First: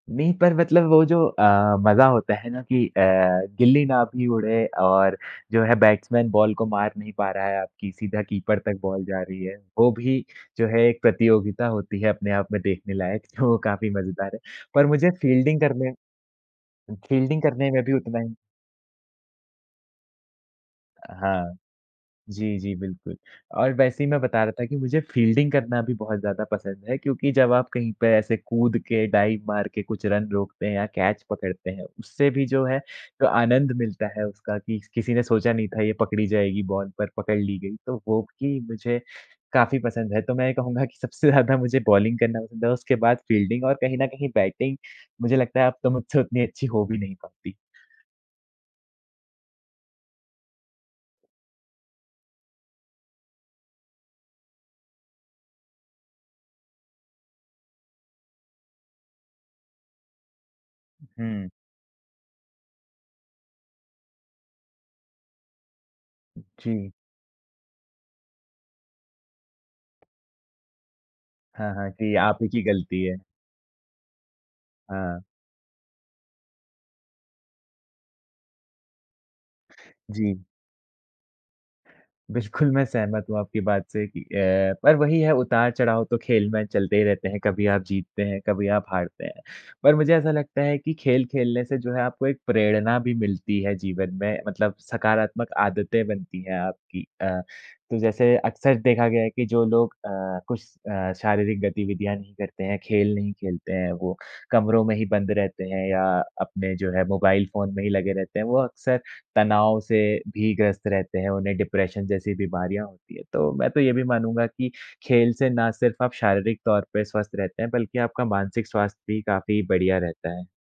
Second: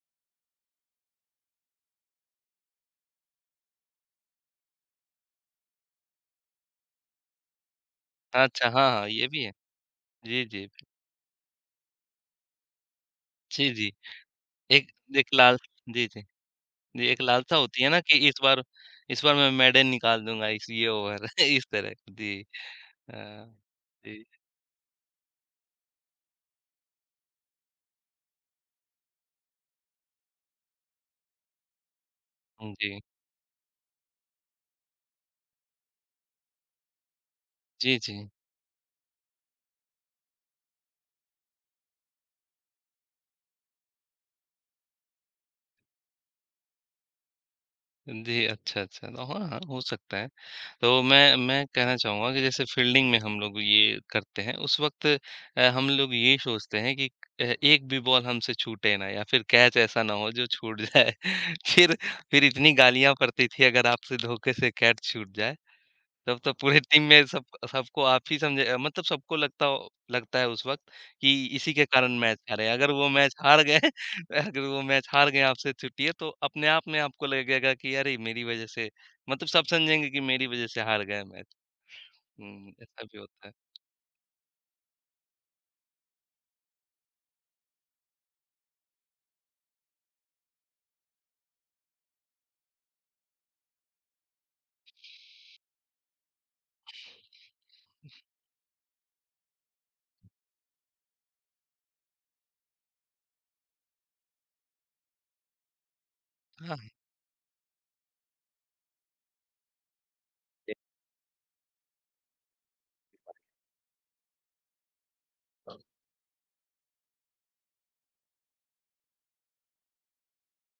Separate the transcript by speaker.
Speaker 1: नहीं पर मतलब वो जो अ, मज़ा होता है ना कि अ, गिल्ली ना भी उड़े और जो है बैट्समैन बॉल को मार नहीं पा रहा है आपकी सीधा कीपर
Speaker 2: अच्छा!
Speaker 1: तक
Speaker 2: हाँ,
Speaker 1: बॉल
Speaker 2: हाँ,
Speaker 1: जा
Speaker 2: ये भी
Speaker 1: रही
Speaker 2: है।
Speaker 1: है, वो भी
Speaker 2: जी,
Speaker 1: जो
Speaker 2: जी।
Speaker 1: है एक प्रतियोगिता होती है अपने आप में देखने लायक, जो
Speaker 2: जी,
Speaker 1: काफ़ी
Speaker 2: जी।
Speaker 1: मज़ेदार है। पर
Speaker 2: एक
Speaker 1: मुझे
Speaker 2: एक लाल
Speaker 1: फील्डिंग करने
Speaker 2: जी, जी। जी, एक
Speaker 1: फील्डिंग
Speaker 2: लालसा
Speaker 1: करने में
Speaker 2: होती है
Speaker 1: भी
Speaker 2: ना कि
Speaker 1: उतना ही
Speaker 2: इस बार इस बार मैं मेडन निकाल दूँगा, इस ये
Speaker 1: अ,
Speaker 2: ओवर
Speaker 1: हाँ।
Speaker 2: इस तरह, जी
Speaker 1: जी, जी, बिल्कुल
Speaker 2: अ,
Speaker 1: और वैसे ही मैं
Speaker 2: जी।
Speaker 1: बता रहा था कि मुझे फील्डिंग करना भी बहुत ज़्यादा पसंद है, क्योंकि जब आप कहीं पे ऐसे कूद के डाइव मार के कुछ रन रोकते हैं या कैच पकड़ते हैं, उससे भी जो
Speaker 2: हुँ,
Speaker 1: है
Speaker 2: जी।
Speaker 1: तो आनंद मिलता है उसका स कि किसी ने सोचा नहीं था, ये पकड़ी जाएगी बॉल पर पकड़ ली गई।
Speaker 2: जी,
Speaker 1: तो वो
Speaker 2: जी।
Speaker 1: कि मुझे काफ़ी पसंद है, तो मैं ये कहूँगा कि सबसे ज़्यादा मुझे बॉलिंग करना पसंद है, उसके बाद फील्डिंग और कहीं न कहीं बैटिंग मुझे लगता है अब तो मुझसे उतनी अच्छी हो भी नहीं पाती।
Speaker 2: हाँ जी, अच्छा, अच्छा, ओ हाँ, हाँ, हो सकता है। तो मैं मैं कहना चाहूँगा कि जैसे फील्डिंग में हम लोग ये करते हैं, उस वक़्त अ, हम लोग ये ही सोचते हैं कि अ, एक भी बॉल हमसे छूटे ना या फिर कैच ऐसा ना हो जो छूट जाए।
Speaker 1: हुँ।
Speaker 2: फिर, फिर इतनी गालियाँ पड़ती थी अगर आपसे धोखे से कैच छूट जाए, तब तो पूरे
Speaker 1: जी।
Speaker 2: टीम में सब सबको आप ही समझे मतलब सबको लगता हो लगता है उस वक़्त कि इसी
Speaker 1: हाँ,
Speaker 2: के
Speaker 1: हाँ, कि
Speaker 2: कारण
Speaker 1: आप
Speaker 2: मैच
Speaker 1: ही की
Speaker 2: हारे, अगर
Speaker 1: गलती
Speaker 2: वो
Speaker 1: है।
Speaker 2: मैच हार गए, अगर वो मैच
Speaker 1: हाँ।
Speaker 2: हार गए, आपसे छूटी है तो अपने आप में आपको लगेगा कि अरे! मेरी वजह से मतलब सब समझेंगे कि
Speaker 1: जी।
Speaker 2: मेरी वजह से हार गया मैच।
Speaker 1: बिल्कुल,
Speaker 2: हुँ,
Speaker 1: मैं
Speaker 2: ऐसा भी
Speaker 1: सहमत हूँ
Speaker 2: होता है।
Speaker 1: आपकी बात से कि अ, पर वही है उतार-चढ़ाव तो खेल में चलते ही रहते हैं, कभी आप जीतते हैं, कभी आप हारते हैं। पर मुझे ऐसा लगता है कि खेल खेलने से जो है आपको एक प्रेरणा भी मिलती है जीवन में मतलब सकारात्मक आदतें बनती हैं आपकी अ, तो जैसे अक्सर देखा गया है कि जो लोग अ, कुछ अ, शारीरिक गतिविधियाँ नहीं करते हैं, खेल नहीं खेलते हैं वो, कमरों में ही बंद रहते हैं या अपने
Speaker 2: हाँ, हुँ।
Speaker 1: जो है मोबाइल फ़ोन में ही लगे रहते हैं, वो अक्सर तनाव से भी
Speaker 2: जी।
Speaker 1: ग्रस्त रहते हैं, उन्हें डिप्रेशन जैसी बीमारियाँ होती है। तो मैं तो ये भी मानूँगा कि खेल से ना सिर्फ़ आप शारीरिक तौर पे स्वस्थ रहते हैं बल्कि आपका मानसिक स्वास्थ्य भी काफ़ी बढ़िया रहता है।